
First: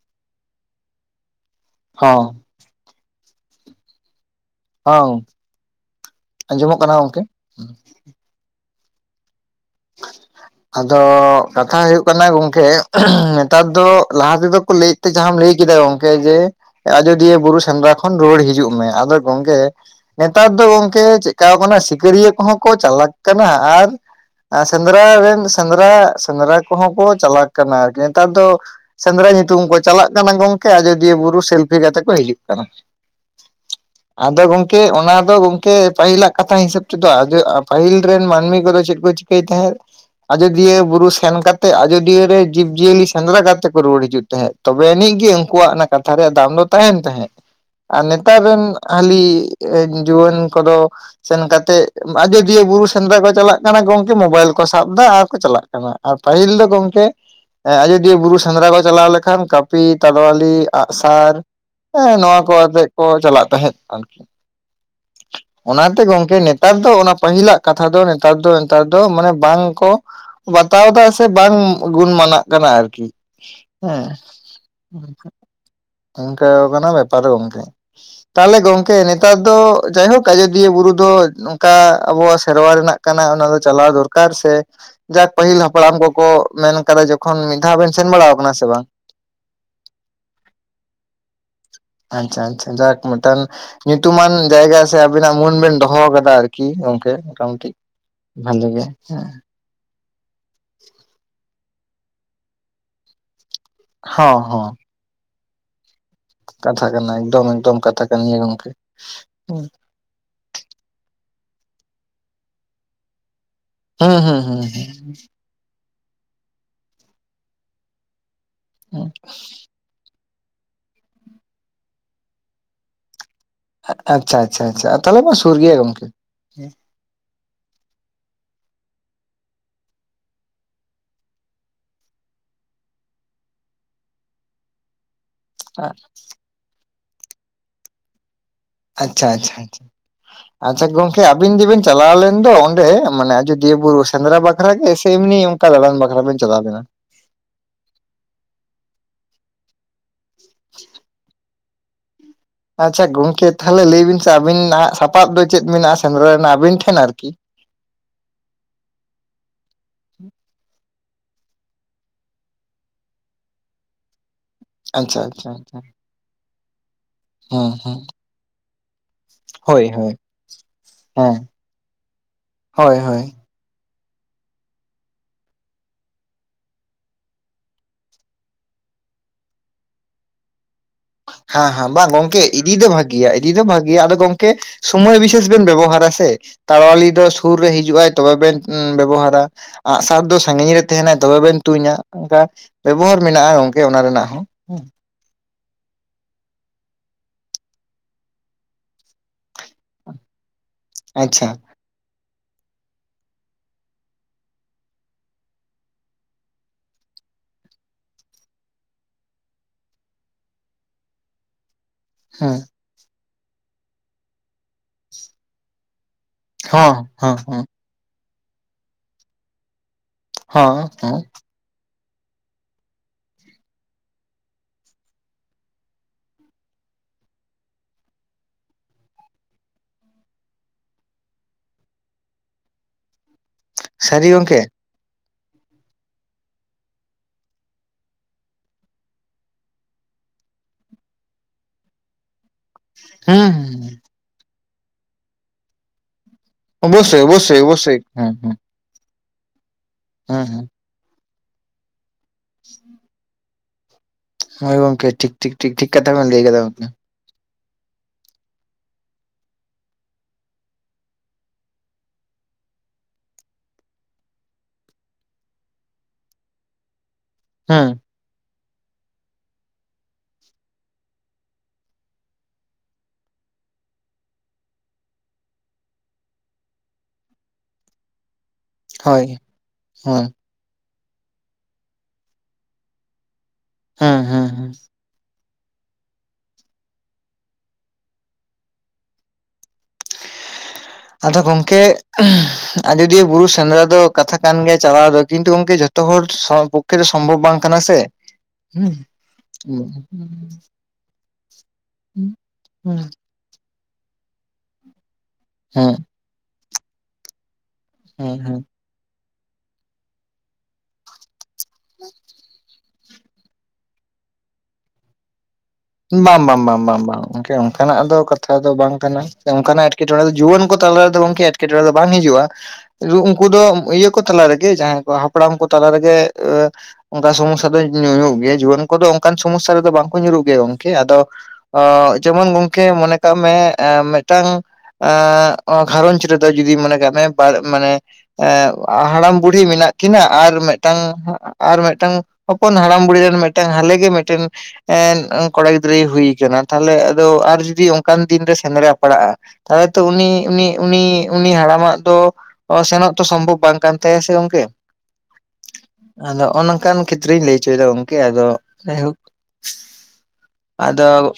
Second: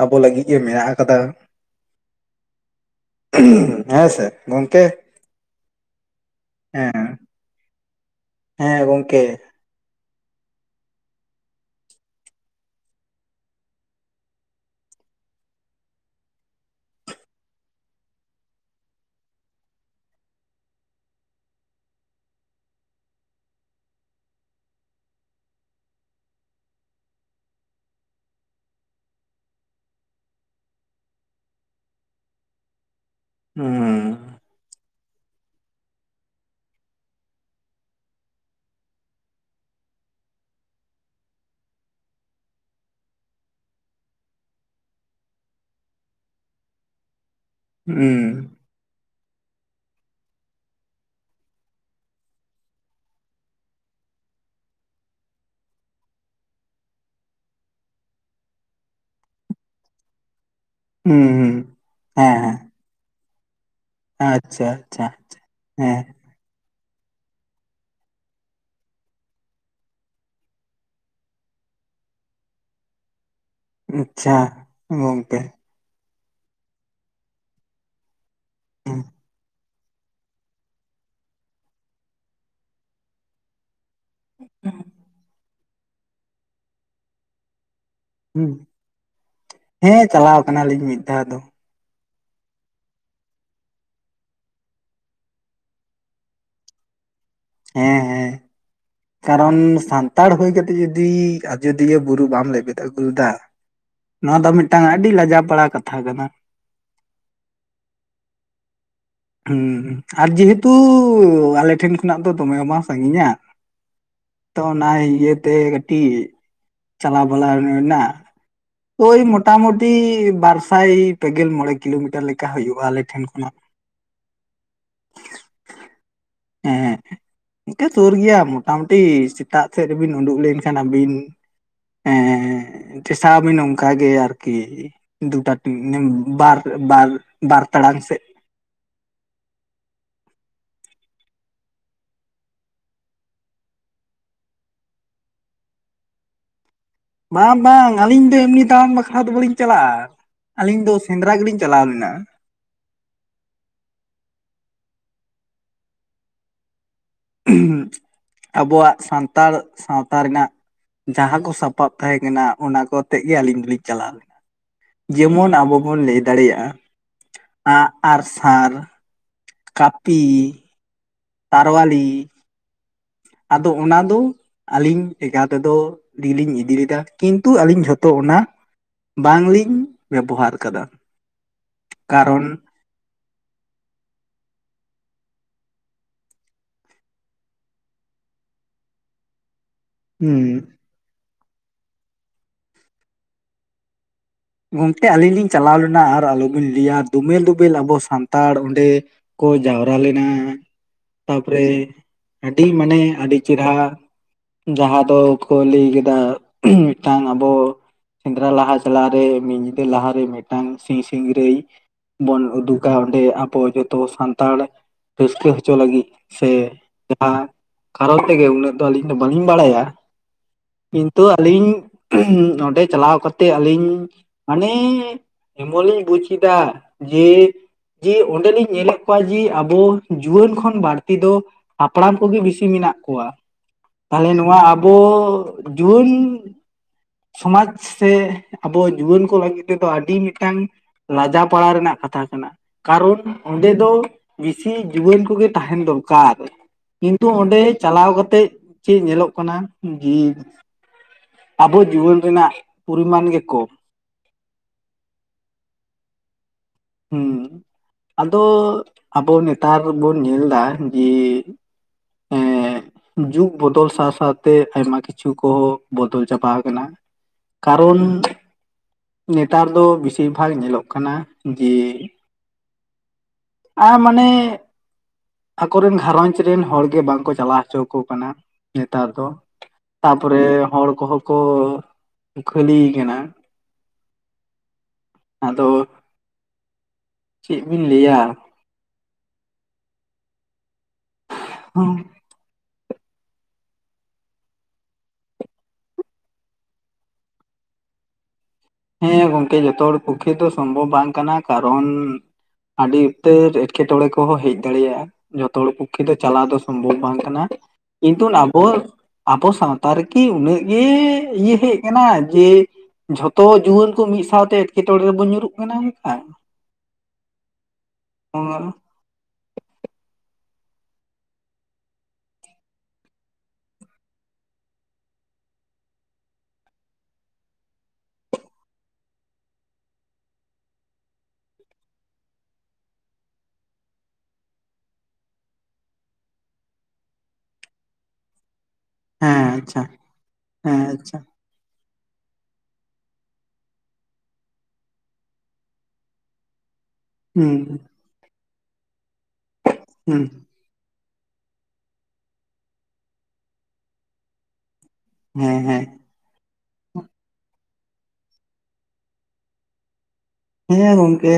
ᱟᱵᱚ ᱞᱟᱹᱜᱤᱫ ᱜᱮ ᱢᱮᱱᱟᱜ ᱟᱠᱟᱫᱟ᱾ ᱦᱚ᱾ ᱦᱮᱸ ᱥᱮ ᱜᱚᱝᱠᱮ? ᱦᱚᱸ ᱟᱸᱡᱚᱢᱚᱜ ᱠᱟᱱᱟ ᱦᱮᱸ ᱜᱚᱝᱠᱮ? ᱦᱮᱸ ᱜᱚᱝᱠᱮ᱾ [inaudible] ᱟᱫᱚ ᱠᱟᱛᱷᱟ ᱦᱩᱭᱩᱜ ᱠᱟᱱᱟ ᱜᱚᱝᱠᱮ ᱱᱮᱛᱟᱨ ᱫᱚ ᱞᱟᱦᱟ ᱛᱮᱫᱚ ᱠᱚ ᱞᱟᱹᱭᱮᱫ ᱛᱮ ᱡᱟᱦᱟᱸᱢ ᱞᱟᱹᱭ ᱠᱮᱫᱟ ᱜᱚᱝᱠᱮ ᱡᱮ ᱟᱡᱚᱫᱤᱭᱟᱹ ᱵᱩᱨᱩ ᱥᱮᱸᱫᱽᱨᱟ ᱠᱷᱚᱱ ᱨᱩᱣᱟᱹᱲ ᱦᱤᱡᱩᱜ ᱢᱮ ᱟᱫᱚ ᱜᱚᱝᱠᱮ ᱱᱮᱛᱟᱨ ᱫᱚ ᱜᱚᱝᱠᱮ ᱪᱮᱫᱠᱟᱣ ᱠᱟᱱᱟ ᱥᱤᱠᱟᱹᱨᱤᱭᱟᱹ ᱠᱚᱦᱚᱸ ᱠᱚ ᱪᱟᱞᱟᱠ ᱠᱟᱱᱟ ᱟᱨ ᱟ ᱥᱮᱸᱫᱽᱨᱟ ᱨᱮᱱ ᱥᱮᱸᱫᱽᱨᱟ ᱥᱮᱸᱫᱽᱨᱟ ᱠᱚᱦᱚᱸ ᱠᱚ ᱪᱟᱞᱟᱠ ᱠᱟᱱᱟ ᱟᱨᱠᱤ ᱱᱮᱛᱟᱨ ᱫᱚ ᱥᱮᱸᱫᱽᱨᱟ ᱧᱩᱛᱩᱢ ᱠᱚ ᱪᱟᱞᱟᱜ ᱠᱟᱱᱟ ᱜᱚᱝᱠᱮ ᱟᱡᱚᱫᱤᱭᱟᱹ ᱵᱩᱨᱩ ᱥᱮᱞᱯᱷᱤ ᱠᱟᱛᱮ ᱠᱚ ᱦᱤᱡᱩᱜ ᱠᱟᱱᱟ᱾ ᱦᱩᱸ ᱟᱫᱚ ᱜᱚᱝᱠᱮ ᱚᱱᱟ ᱫᱚ ᱜᱚᱝ ᱠᱮ ᱯᱟᱹᱦᱤᱞᱟᱜ ᱠᱟᱛᱷᱟ ᱦᱤᱥᱟᱹᱵ ᱛᱮᱫᱚ ᱟᱡᱚ ᱯᱟᱹᱦᱤᱞ ᱨᱮᱱ ᱢᱟᱹᱱᱢᱤ ᱠᱚᱫᱚ ᱪᱮᱫ ᱠᱚ ᱪᱤᱠᱟᱹᱭ ᱛᱟᱦᱮᱸᱫ? ᱟᱡᱚᱫᱤᱭᱟᱹ ᱵᱩᱨᱩ ᱥᱮᱱ ᱠᱟᱛᱮᱫ ᱟᱡᱚᱫᱤᱭᱟᱹ ᱨᱮ ᱡᱤᱵᱽ ᱡᱤᱭᱟᱹᱞᱤ ᱥᱮᱸᱫᱽᱨᱟ ᱠᱟᱛᱮ ᱠᱚ ᱨᱩᱣᱟᱹᱲ ᱦᱤᱡᱩᱜ ᱛᱟᱦᱮᱸᱫ᱾ ᱛᱚᱵᱮ ᱟᱹᱱᱤᱡ ᱜᱮ ᱩᱱᱠᱩᱣᱟᱜ ᱚᱱᱟ ᱠᱟᱛᱷᱟ ᱨᱮᱭᱟᱜ ᱫᱟᱢ ᱫᱚ ᱛᱟᱦᱮᱸᱱ ᱛᱟᱦᱮᱸᱫ ᱦᱩᱸ ᱟᱨ ᱱᱮᱛᱟᱨ ᱨᱮᱱ ᱦᱟᱹᱞᱤ ᱮ ᱡᱩᱣᱟᱹᱱ ᱠᱚᱫᱚ ᱥᱮᱱ ᱠᱟᱛᱮᱜ ᱟᱡᱚᱫᱤᱭᱟᱹ ᱵᱩᱨᱩ ᱥᱮᱸᱫᱽᱨᱟ ᱠᱚ ᱪᱟᱞᱟᱜ ᱠᱟᱱᱟ ᱜᱚᱝ ᱠᱮ ᱢᱳᱵᱟᱭᱤᱞ ᱠᱚ ᱥᱟᱵᱫᱟ ᱟᱨ ᱠᱚ ᱪᱟᱞᱟᱜ ᱠᱟᱱᱟ ᱟᱨ ᱯᱟᱹᱦᱤᱞ ᱫᱚ ᱜᱚᱝᱠᱮ ᱮ ᱟᱡᱚᱫᱤᱭᱟᱹ ᱵᱩᱨᱩ ᱥᱮᱸᱫᱽᱨᱟ ᱠᱚ ᱪᱟᱞᱟᱣ ᱞᱮᱠᱷᱟᱱ ᱠᱟᱹᱯᱤ, ᱛᱟᱲᱣᱟᱞᱤ ᱟᱸᱜ ᱦᱩᱸ ᱥᱟᱨ ᱦᱩᱸ ᱦᱮᱸ ᱱᱚᱣᱟ ᱠᱚ ᱟᱛᱮᱫ ᱠᱚ ᱪᱟᱞᱟᱜ ᱛᱟᱦᱮᱸᱫ ᱠᱟᱱ᱾ ᱟᱪᱪᱷᱟ ᱟᱪᱪᱷᱟ ᱚᱱᱟᱛᱮ ᱦᱮᱸ ᱜᱚᱝᱠᱮ ᱱᱮᱛᱟᱨ ᱫᱚ ᱚᱱᱟ ᱯᱟᱹᱦᱤᱞᱟᱜ ᱠᱟᱛᱷᱟ ᱫᱚ ᱱᱮᱛᱟᱨ ᱫᱚ ᱱᱮᱛᱟᱨ ᱫᱚ ᱢᱟᱱᱮ ᱵᱟᱝ ᱠᱚ ᱵᱟᱛᱟᱣ ᱫᱟ ᱥᱮ ᱵᱟᱝ ᱜᱩᱱᱢᱟᱱᱟᱜ ᱠᱟᱱᱟ ᱟᱨᱠᱤ᱾ ᱦᱮᱸ᱾ ᱟᱪᱪᱷᱟ ᱜᱚᱝᱠᱮ ᱚᱱᱠᱟᱣ ᱠᱟᱱᱟ ᱵᱮᱯᱟᱨ ᱜᱚᱝᱠᱮ, ᱛᱟᱦᱚᱞᱮ ᱜᱚᱝᱠᱮ ᱦᱩᱸ ᱱᱮᱛᱟᱨ ᱫᱚ ᱡᱟᱭᱦᱳᱠ ᱟᱡᱚᱫᱤᱭᱟᱹ ᱵᱩᱨᱩ ᱫᱚ ᱱᱚᱝᱠᱟ ᱟᱵᱚᱣᱟᱜ ᱥᱮᱨᱣᱟ ᱨᱮᱱᱟᱜ ᱠᱟᱱᱟ ᱚᱱᱟ ᱫᱚ ᱪᱟᱞᱟᱣ ᱫᱚᱨ ᱠᱟᱨ ᱥᱮ ᱡᱟᱠ ᱯᱟᱹᱦᱤᱞ ᱦᱟᱯᱲᱟᱢ ᱠᱚᱠᱚ ᱢᱮᱱ ᱠᱟᱫᱟ ᱡᱚᱠᱷᱚᱱ ᱢᱤᱫ ᱫᱷᱟᱣ ᱵᱮᱱ ᱥᱮᱱ ᱵᱟᱲᱟ ᱦᱩᱸ, ᱦᱮᱸ ᱪᱟᱞᱟᱣ ᱠᱟᱱᱟ ᱞᱤᱧ ᱢᱤᱫ ᱫᱷᱟᱣ ᱫᱚ᱾ ᱟᱪᱪᱷᱟ ᱟᱪᱪᱷᱟ ᱡᱟᱭᱦᱳᱠ ᱢᱤᱴᱮᱱ ᱧᱩᱛᱩᱢᱟᱱ ᱡᱟᱭᱜᱟ ᱥᱮ ᱟᱵᱤᱱᱟᱜ ᱢᱟᱹᱱ ᱵᱮᱱ ᱫᱚᱦᱚᱣ ᱠᱟᱫᱟ ᱟᱨᱠᱤ ᱜᱚᱝᱠᱮ ᱢᱳᱴᱟᱢᱩᱴᱤ᱾ ᱦᱮᱸ᱾ ᱦᱮᱸ ᱵᱷᱟᱞᱮ ᱜᱮ᱾ ᱠᱟᱨᱚᱱ ᱥᱟᱱᱛᱟᱲ ᱦᱩᱭ ᱠᱟᱛᱮᱜ ᱡᱩᱫᱤ ᱟᱡᱚᱫᱤᱭᱟᱹ ᱵᱩᱨᱩ ᱵᱟᱢ ᱞᱮᱵᱮᱫ ᱟᱹᱜᱩ ᱞᱮᱫᱟ ᱱᱚᱣᱟ ᱦᱚᱸ ᱫᱚ ᱦᱚᱸ ᱢᱤᱫᱴᱟᱝ ᱟᱹᱰᱤ ᱞᱟᱡᱟ ᱯᱟᱲᱟ ᱠᱟᱛᱷᱟ ᱠᱟᱱᱟ᱾ ᱠᱟᱛᱷᱟ ᱠᱟᱱᱟ ᱮᱠᱫᱚᱢ ᱮᱠᱫᱚᱢ ᱠᱟᱛᱷᱟ ᱠᱟᱱ ᱜᱮᱭᱟ ᱜᱚᱝᱠᱮ᱾ ᱦᱩᱸ ᱦᱩᱸ ᱟᱨ ᱡᱮᱦᱮᱛᱩ ᱟᱞᱮ ᱴᱷᱮᱱ ᱠᱷᱚᱱᱟᱜ ᱫᱚ ᱫᱚᱢᱮ ᱦᱚᱸ ᱵᱟᱝ ᱥᱟᱺᱜᱤᱧᱟ ᱦᱩᱸ ᱦᱩᱸ ᱛᱚ ᱦᱩᱸ ᱚᱱᱟ ᱤᱭᱟᱹ ᱛᱮ ᱠᱟᱹᱴᱤᱡ ᱪᱟᱞᱟᱣ ᱵᱟᱞᱟ ᱨᱮᱱᱟᱜ ᱦᱩᱸ ᱳᱭ ᱢᱳᱴᱟ ᱢᱩᱴᱤ ᱵᱟᱨ ᱥᱟᱭ ᱯᱮᱜᱮᱞ ᱢᱚᱬᱮ ᱠᱤᱞᱳᱢᱤᱴᱟᱨ ᱞᱮᱠᱟ ᱦᱩᱭᱩᱜᱼᱟ ᱟᱞᱮ ᱴᱷᱮᱱ ᱠᱷᱚᱱᱟᱜ᱾ ᱟᱪᱪᱷᱟ ᱟᱪᱪᱷᱟ ᱟᱪᱪᱷᱟ ᱛᱟᱦᱚᱞᱮ ᱢᱟ ᱥᱩᱨ ᱜᱮᱭᱟ ᱜᱚᱝᱠᱮ ᱦᱮᱸ ᱤᱱᱠᱟ ᱥᱩᱨ ᱜᱮᱭᱟ ᱢᱚᱴᱟᱢᱩᱴᱤ ᱥᱮᱛᱟᱜ ᱥᱮᱫ ᱨᱮᱵᱤᱱ ᱩᱰᱩᱠ ᱞᱮᱱᱠᱷᱟᱱ ᱟᱹᱵᱤᱱ ᱦᱮᱸ ᱴᱷᱮᱥᱟᱣ ᱢᱮ ᱱᱚᱝᱠᱟ ᱟᱨᱠᱤ ᱵᱟᱨ ᱵᱟᱨ ᱵᱟᱨ ᱴᱟᱲᱟᱝ ᱥᱮᱫ ᱟᱪᱪᱷᱟ ᱟᱪᱪᱷᱟ ᱟᱪᱪᱷᱟ, ᱟᱪᱪᱷᱟ ᱜᱚᱝᱠᱮ ᱟᱵᱤᱱ ᱡᱮᱵᱮᱱ ᱪᱟᱞᱟᱣ ᱞᱮᱱ ᱫᱚ ᱚᱸᱰᱮ ᱢᱟᱱᱮ ᱟᱡᱚᱫᱤᱭᱟᱹ ᱵᱩᱨᱩ ᱥᱮᱸᱫᱽᱨᱟ ᱵᱟᱠᱷᱨᱟ ᱜᱮ ᱥᱮ ᱮᱢᱱᱤ ᱫᱟᱲᱟᱱ ᱵᱟᱠᱷᱨᱟ ᱵᱮᱱ ᱪᱟᱞᱟᱣ ᱞᱮᱱᱟ? ᱵᱟᱝ ᱵᱟᱝ ᱟᱹᱞᱤᱧ ᱫᱚ ᱮᱢᱱᱤ ᱫᱟᱲᱟᱱ ᱵᱟᱠᱷᱨᱟ ᱫᱚ ᱵᱟᱹᱞᱤᱧ ᱪᱟᱞᱟᱜᱼᱟ ᱟᱹᱞᱤᱧ ᱫᱚ ᱥᱮᱸᱫᱽᱨᱟ ᱜᱮᱞᱤᱧ ᱪᱟᱞᱟᱣ ᱞᱮᱱᱟ ᱾ ᱟᱪᱪᱷᱟ ᱜᱚᱝᱠᱮ ᱛᱟᱦᱚᱞᱮ ᱞᱟᱹᱭ ᱵᱤᱱ ᱥᱮ ᱟᱹᱵᱤᱱᱟᱜ ᱥᱟᱯᱟᱵ ᱫᱚ ᱪᱮᱫ ᱢᱮᱱᱟᱜᱼᱟ ᱥᱮᱸᱫᱽᱨᱟ ᱨᱮᱱᱟᱜ ᱟᱹᱵᱤᱱ ᱴᱷᱮᱱ ᱟᱨᱠᱤ ᱟᱵᱚᱣᱟᱜ ᱥᱟᱱᱛᱟᱲ ᱥᱟᱶᱛᱟ ᱨᱮᱱᱟᱜ ᱡᱟᱦᱟᱸ ᱠᱚ ᱥᱟᱯᱟᱵ ᱛᱟᱦᱮᱸ ᱠᱟᱱᱟ ᱚᱱᱟ ᱠᱚ ᱟᱛᱮᱫ ᱜᱮ ᱟᱹᱞᱤᱧ ᱫᱚᱞᱤᱧ ᱪᱟᱞᱟᱣ ᱞᱮᱱᱟ ᱟᱪᱪᱷᱟ ᱟᱪᱪᱷᱟ ᱡᱮᱢᱚᱱ ᱟᱵᱚ ᱟᱪᱪᱷᱟ ᱵᱚᱱ ᱞᱟᱹᱭ ᱫᱟᱲᱮᱭᱟᱜᱼᱟ ᱦᱮᱸ ᱟᱸᱜ ᱦᱮᱸ ᱟᱨ ᱥᱟᱨ ᱦᱳᱭ ᱦᱳᱭ ᱠᱟᱯᱤ, ᱦᱮᱸ ᱛᱟᱨᱣᱟᱞᱤ, ᱦᱳᱭ ᱦᱳᱭ ᱟᱫᱚ ᱚᱱᱟ ᱫᱚ ᱟᱞᱤᱧ ᱮᱠᱟᱞ ᱛᱮᱫᱚ ᱰᱤᱞᱤᱧ ᱤᱫᱤ ᱞᱮᱫᱟ ᱠᱤᱱᱛᱩ ᱟᱹᱞᱤᱧ ᱡᱷᱚᱛᱚ ᱚᱱᱟ ᱵᱟᱝ ᱞᱤᱧ ᱵᱮᱵᱚᱦᱟᱨ ᱟᱠᱟᱫᱟ ᱦᱟᱸ ᱦᱟᱸ ᱵᱟᱝ ᱜᱚᱢᱠᱮ ᱤᱫᱤ ᱫᱚ ᱵᱷᱟ ᱜᱤᱭᱟ ᱤᱫᱤ ᱫᱚ ᱵᱷᱟᱜᱤᱭᱟ ᱟᱫᱚ ᱜᱚᱢᱠᱮ ᱥᱚᱢᱚᱭ ᱵᱤᱥᱮᱥ ᱵᱮᱱ ᱵᱮᱵᱚᱦᱟᱨ ᱟ ᱥᱮ ᱛᱟᱲᱣᱟᱲᱤ ᱫᱚ ᱥᱩᱨ ᱨᱮ ᱦᱤᱡᱩᱜ ᱟᱭ ᱛᱚᱵᱮ ᱵᱮᱱ ᱵᱮᱵᱚᱦᱟᱨᱟ ᱟᱸᱜ ᱥᱟᱨ ᱫᱚ ᱦᱩᱸ ᱥᱟᱺᱜᱤᱧ ᱨᱮ ᱛᱟᱦᱮᱱᱟᱭ ᱛᱚᱵᱮ ᱵᱮᱱ ᱛᱩᱧᱟ ᱚᱱᱠᱟ ᱵᱮᱵᱚᱦᱟᱨ ᱢᱮᱱᱟᱜᱼᱟ ᱜᱚᱝᱠᱮ ᱚᱱᱟ ᱨᱮᱱᱟᱜ ᱦᱚᱸ ᱜᱚᱢᱠᱮ ᱟᱞᱤᱧ ᱪᱟᱞᱟᱣ ᱞᱮᱱᱟ ᱟᱨ ᱟᱞᱚᱵᱤᱱ ᱞᱟᱹᱭᱟ ᱫᱩᱢᱮᱞ ᱫᱩᱢᱮᱞ ᱟᱵᱚ ᱥᱟᱱᱛᱟᱲ ᱚᱸᱰᱮ ᱠᱚ ᱡᱟᱣᱨᱟ ᱞᱮᱱᱟ, ᱟᱪᱪᱷᱟ ᱛᱟᱯᱚᱨᱮ ᱟᱹᱰᱤ ᱢᱟᱱᱮ ᱟᱹᱰᱤ ᱪᱮᱨᱦᱟ ᱡᱟᱦᱟᱸ ᱫᱚ ᱠᱚ ᱞᱟᱹᱭ ᱠᱮᱫᱟ ᱢᱤᱫᱴᱟᱝ ᱟᱵᱚ ᱥᱮᱸᱫᱽᱨᱟ ᱞᱟᱦᱟ ᱪᱟᱞᱟᱨᱮ ᱢᱤᱫ ᱧᱤᱫᱟᱹ ᱞᱟᱦᱟᱨᱮ ᱢᱤᱫᱴᱟᱝ ᱥᱤᱝ ᱥᱤᱝᱨᱟᱹᱭ ᱵᱚᱱ ᱦᱮᱸ ᱩᱫᱩᱜ ᱠᱟ ᱚᱸᱰᱮ ᱟᱵᱚ ᱡᱚᱛᱚ ᱥᱟᱱᱛᱟᱲ ᱨᱟᱹᱥᱠᱟᱹ ᱦᱚᱪᱚ ᱞᱟᱹᱜᱤᱫ ᱥᱮ ᱦᱚᱸ ᱦᱚᱸ ᱡᱟᱦᱟᱸ ᱦᱚᱸ ᱠᱟᱨᱚᱱ ᱛᱮᱜᱮ ᱩᱱᱟᱹᱜ ᱫᱚ ᱟᱹᱞᱤᱧ ᱫᱚ ᱵᱟᱹᱞᱤᱧ ᱵᱟᱲᱟᱭᱟ ᱦᱚᱸ ᱦᱚᱸ ᱠᱤᱱᱛᱩ ᱟᱹᱞᱤᱧ ᱚᱸᱰᱮ ᱪᱟᱞᱟᱣ ᱠᱟᱛᱮᱜ ᱟᱹᱞᱤᱧ ᱢᱟᱱᱮ ᱮᱢᱚᱱ ᱞᱤᱧ ᱵᱩᱡᱽ ᱮᱫᱟ ᱡᱮ ᱡᱮ ᱚᱸᱰᱮᱞᱤᱧ ᱧᱮᱞᱮᱫ ᱠᱚᱣᱟ ᱡᱮ ᱟᱵᱚ ᱡᱩᱣᱟᱹᱱ ᱠᱷᱚᱱ ᱵᱟᱲᱛᱤ ᱫᱚ ᱦᱟᱯᱲᱟᱢ ᱠᱚᱜᱮ ᱵᱮᱥᱤ ᱢᱮᱱᱟᱜ ᱠᱚᱣᱟ ᱥᱟᱹᱨᱤ ᱛᱟᱦᱚᱞᱮ ᱱᱚᱣᱟ ᱜᱚᱝᱠᱮ ᱟᱵᱚ ᱡᱩᱣᱟᱹᱱ ᱥᱚᱢᱟᱡᱽ ᱥᱮ ᱟᱵᱚ ᱡᱩᱣᱟᱹᱱ ᱠᱚ ᱞᱟᱹᱜᱤᱫ ᱛᱮᱫᱚ ᱟᱹᱰᱤ ᱢᱤᱫᱴᱟᱝ ᱞᱟᱡᱟᱯᱟᱲᱟ ᱨᱮᱱᱟᱜ ᱠᱟᱛᱷᱟ ᱠᱟᱱᱟ ᱠᱟᱨᱚᱱ ᱦᱩᱸ ᱚᱸᱰᱮ ᱫᱚ ᱦᱩᱸ ᱵᱤᱥᱤ ᱡᱩᱣᱟᱹᱱ ᱠᱚᱜᱮ ᱛᱟᱦᱮᱱ ᱫᱚᱨᱠᱟᱨ, ᱚᱵᱚᱥᱥᱳᱭ ᱠᱤᱱᱛᱩ ᱚᱵᱚᱥᱥᱳᱭ ᱚᱸᱰᱮ ᱚᱵᱚᱥᱥᱳᱭ ᱪᱟᱞᱟᱣ ᱦᱮᱸ ᱠᱟᱛᱮᱜ ᱦᱮᱸ ᱪᱮᱫ ᱧᱮᱞᱚᱜ ᱠᱟᱱᱟ ᱡᱮ ᱦᱮᱸ ᱦᱮᱸ ᱟᱵᱚ ᱡᱩᱣᱟᱹᱱ ᱨᱮᱱᱟᱜ ᱯᱚᱨᱤᱢᱟᱱ ᱜᱮ ᱠᱚᱢ ᱾ ᱦᱮᱸ ᱜᱚᱢᱠᱮ ᱴᱷᱤᱠ ᱴᱷᱤᱠ ᱴᱷᱤᱠ ᱴᱷᱤᱠ ᱠᱟᱛᱷᱟ ᱵᱮᱱ ᱞᱟᱹᱭ ᱟᱠᱟᱫᱟ ᱜᱚᱢᱠᱮ ᱦᱮᱸ ᱟᱫᱚ ᱟᱵᱚ ᱱᱮᱛᱟᱨ ᱵᱩᱱ ᱧᱮᱞ ᱮᱫᱟ ᱡᱮ ᱮᱸ [inaudible] ᱡᱩᱜᱽ ᱵᱚᱫᱚᱞ ᱥᱟᱶ ᱥᱟᱶᱛᱮ ᱟᱭᱢᱟ ᱠᱤᱪᱷᱩ ᱠᱚᱦᱚᱸ ᱵᱚᱫᱚᱞ ᱪᱟᱵᱟᱣ ᱠᱟᱱᱟ ᱾ ᱦᱮᱸ ᱠᱟᱨᱚᱱ ᱱᱮᱛᱟᱨ ᱫᱚ ᱵᱮᱥᱤᱨ ᱵᱷᱟᱜᱽ ᱧᱮᱞᱚᱜ ᱠᱟᱱᱟ ᱡᱮ ᱟᱨ ᱢᱟᱱᱮ ᱟᱠᱚᱨᱮᱱ ᱜᱷᱟᱨᱚᱸᱡᱽ ᱨᱮᱱ ᱦᱚᱲ ᱜᱮ ᱵᱟᱝ ᱠᱚ ᱪᱟᱞᱟᱣ ᱦᱚᱪᱚ ᱟᱠᱚ ᱠᱟᱱᱟ᱾ ᱱᱮᱛᱟᱨ ᱦᱳᱭ ᱫᱚ ᱦᱳᱭ ᱛᱟᱯᱚᱨᱮ ᱦᱚᱲ ᱠᱚᱦᱚᱸ ᱠᱚ ᱠᱷᱟᱹᱞᱤᱭ ᱠᱟᱱᱟ᱾ ᱦᱮᱸ᱾ ᱦᱮᱸ ᱦᱮᱸ ᱟᱫᱚ ᱪᱮᱫ ᱵᱤᱱ ᱞᱟᱹᱭᱟ? ᱟᱫᱚ ᱜᱚᱢᱠᱮ ᱟᱡᱚᱫᱤᱭᱟᱹ ᱵᱩᱨᱩ ᱥᱮᱸᱫᱽᱨᱟ ᱫᱚ ᱠᱟᱛᱷᱟ ᱠᱟᱱ ᱜᱮᱭᱟ ᱪᱟᱞᱟᱣ ᱫᱚ, ᱠᱤᱱᱛᱩ ᱜᱚᱢᱠᱮ ᱡᱷᱚᱛᱚ ᱦᱚᱲ ᱯᱚᱠᱠᱷᱮ ᱫᱚ ᱥᱚᱢᱵᱷᱚᱵ ᱵᱟᱝ ᱠᱟᱱᱟ ᱥᱮ᱾ [inaudible] ᱦᱮᱸ ᱜᱚᱢᱠᱮ ᱡᱷᱚᱛᱚ ᱦᱚᱲ ᱯᱩᱠᱠᱷᱮ ᱫᱚ ᱥᱚᱢᱵᱷᱚᱵ ᱵᱟᱝ ᱠᱟᱱᱟ, ᱠᱟᱨᱚᱱ ᱟᱹᱰᱤ ᱮᱸᱴᱠᱮᱴᱚᱬᱮ ᱠᱚᱦᱚᱸ ᱦᱮᱡ ᱫᱟᱲᱮᱭᱟᱜᱼᱟ, ᱡᱷᱚᱛᱚ ᱦᱚᱲ ᱦᱮᱸ ᱯᱚᱠᱠᱷᱮ ᱦᱮᱸ ᱫᱚ ᱪᱟᱞᱟᱣ ᱫᱚ ᱥᱚᱢᱵᱷᱚᱵ ᱵᱟᱝ ᱠᱟᱱᱟ᱾ ᱠᱤᱱᱛᱩ ᱦᱮᱸ ᱟᱵᱚ ᱟᱵᱚ ᱥᱟᱶᱛᱟ ᱨᱮᱠᱤ ᱩᱱᱟᱹᱜ ᱜᱮ ᱤᱭᱟᱹ ᱦᱮᱡ ᱠᱟᱱᱟ ᱡᱮ ᱡᱷᱚᱛᱚ ᱡᱩᱣᱟᱹᱱ ᱠᱚ ᱢᱤᱫ ᱥᱟᱶᱛᱮ ᱮᱸᱴᱠᱮᱴᱚᱬᱮ ᱨᱮᱵᱚᱱ ᱧᱩᱨᱩᱜ ᱠᱟᱱᱟ᱾ ᱵᱟᱝ ᱵᱟᱝ ᱵᱟᱝ ᱵᱟᱝ, ᱜᱚᱢᱠᱮ ᱚᱱᱠᱟᱱᱟᱜ ᱫᱚ ᱠᱟᱛᱷᱟ ᱫᱚ ᱵᱟᱝ, ᱠᱟᱱᱟᱜ ᱥᱮ ᱚᱱᱠᱟᱱᱟᱜ ᱮᱸᱴᱠᱮᱴᱚᱬᱮ ᱫᱚ ᱡᱩᱣᱟᱹᱱ ᱠᱚ ᱛᱟᱞᱟᱨᱮᱫᱚ ᱜᱚᱢᱠᱮ ᱮᱸᱴᱠᱮᱴᱚᱬᱮ ᱫᱚ ᱵᱟᱝ ᱦᱤᱡᱩᱜᱼᱟ᱾ ᱩᱱᱠᱩ ᱫᱚ ᱤᱭᱟᱹ ᱠᱚ ᱛᱟᱞᱟ ᱨᱮᱜᱮ ᱡᱟᱦᱟᱸᱭ ᱠᱚ ᱦᱟᱯᱲᱟᱢ ᱠᱚ ᱛᱟᱞᱟᱨᱮᱜᱮ ᱚᱱᱠᱟ ᱥᱚᱢᱚᱥᱥᱟ ᱫᱚ ᱧᱩᱨᱩᱜ ᱜᱮᱭᱟ, ᱡᱩᱣᱟᱹᱱ ᱠᱚᱫᱚ ᱚᱱᱠᱟᱱ ᱥᱚᱢᱚᱥᱥᱟ ᱨᱮᱫᱚ ᱵᱟᱝᱠᱚ ᱧᱩᱨᱩᱜ ᱜᱮᱭᱟ ᱜᱚᱢᱠᱮ ᱟᱫᱚ ᱟ ᱡᱮᱢᱚᱱ ᱜᱚᱢᱠᱮ ᱢᱚᱱᱮ ᱠᱟᱜ ᱢᱮ ᱮᱸ ᱢᱤᱫᱴᱟᱝ ᱮᱸᱻ ᱜᱷᱟᱨᱚᱸᱧᱡᱽ ᱨᱮᱫᱚ ᱡᱩᱫᱤ ᱢᱚᱱᱮ ᱠᱟᱜ ᱢᱮ ᱵᱟᱨ ᱢᱟᱱᱮ ᱮᱸᱻ ᱦᱟᱲᱟᱢ ᱦᱮᱸ ᱵᱩᱲᱦᱤ ᱟᱪᱪᱷᱟ ᱢᱮᱱᱟᱜ ᱠᱤᱱᱟᱹ ᱟᱨ ᱦᱮᱸ ᱢᱤᱫᱴᱟᱝ ᱟᱪᱪᱷᱟ ᱦᱟᱸᱜ ᱟᱨ ᱢᱤᱫᱴᱟᱝ ᱦᱚᱯᱚᱱ ᱦᱟᱲᱟᱢ ᱵᱩᱲᱦᱤ ᱨᱮᱱ ᱢᱤᱫᱴᱟᱝ ᱦᱟᱞᱮᱜᱮ ᱢᱤᱫᱴᱟᱝ ᱮᱸᱻ ᱠᱚᱲᱟ ᱜᱤᱫᱽᱨᱟᱹᱭ ᱦᱩᱭ ᱟᱠᱟᱱᱟ, ᱛᱟᱦᱚᱞᱮ ᱟᱫᱚ ᱟᱨ ᱦᱩᱸ ᱡᱩᱫᱤ ᱚᱱᱠᱟᱱ ᱫᱤᱱ ᱨᱮ ᱥᱮᱸᱫᱨᱟ ᱯᱟᱲᱟᱜᱼᱟ, ᱛᱟᱭᱟᱭ ᱛᱚ ᱦᱩᱸ ᱩᱱᱤ ᱩᱱᱤ ᱩᱱᱤ ᱩᱱᱤ ᱦᱟᱲᱟᱢᱟᱜ ᱫᱚ ᱥᱮᱱᱚᱜ ᱛᱚ ᱥᱚᱢᱵᱷᱚᱵ ᱵᱟᱝ ᱠᱟᱱ ᱛᱟᱭᱟ ᱥᱮ ᱜᱚᱢᱠᱮ, ᱦᱮᱸ ᱦᱮᱸ᱾ ᱟᱫᱚ ᱱᱚᱜᱼᱚ ᱱᱚᱝᱠᱟᱱ ᱠᱷᱮᱛᱨᱮᱧ ᱞᱟᱹᱭ ᱦᱚᱪᱚᱭᱮᱫᱟ ᱜᱚᱢᱠᱮ ᱟᱫᱚ ᱡᱟᱭᱦᱳᱠ ᱦᱮᱸ ᱟᱫᱚ ᱜᱚᱝᱠᱮ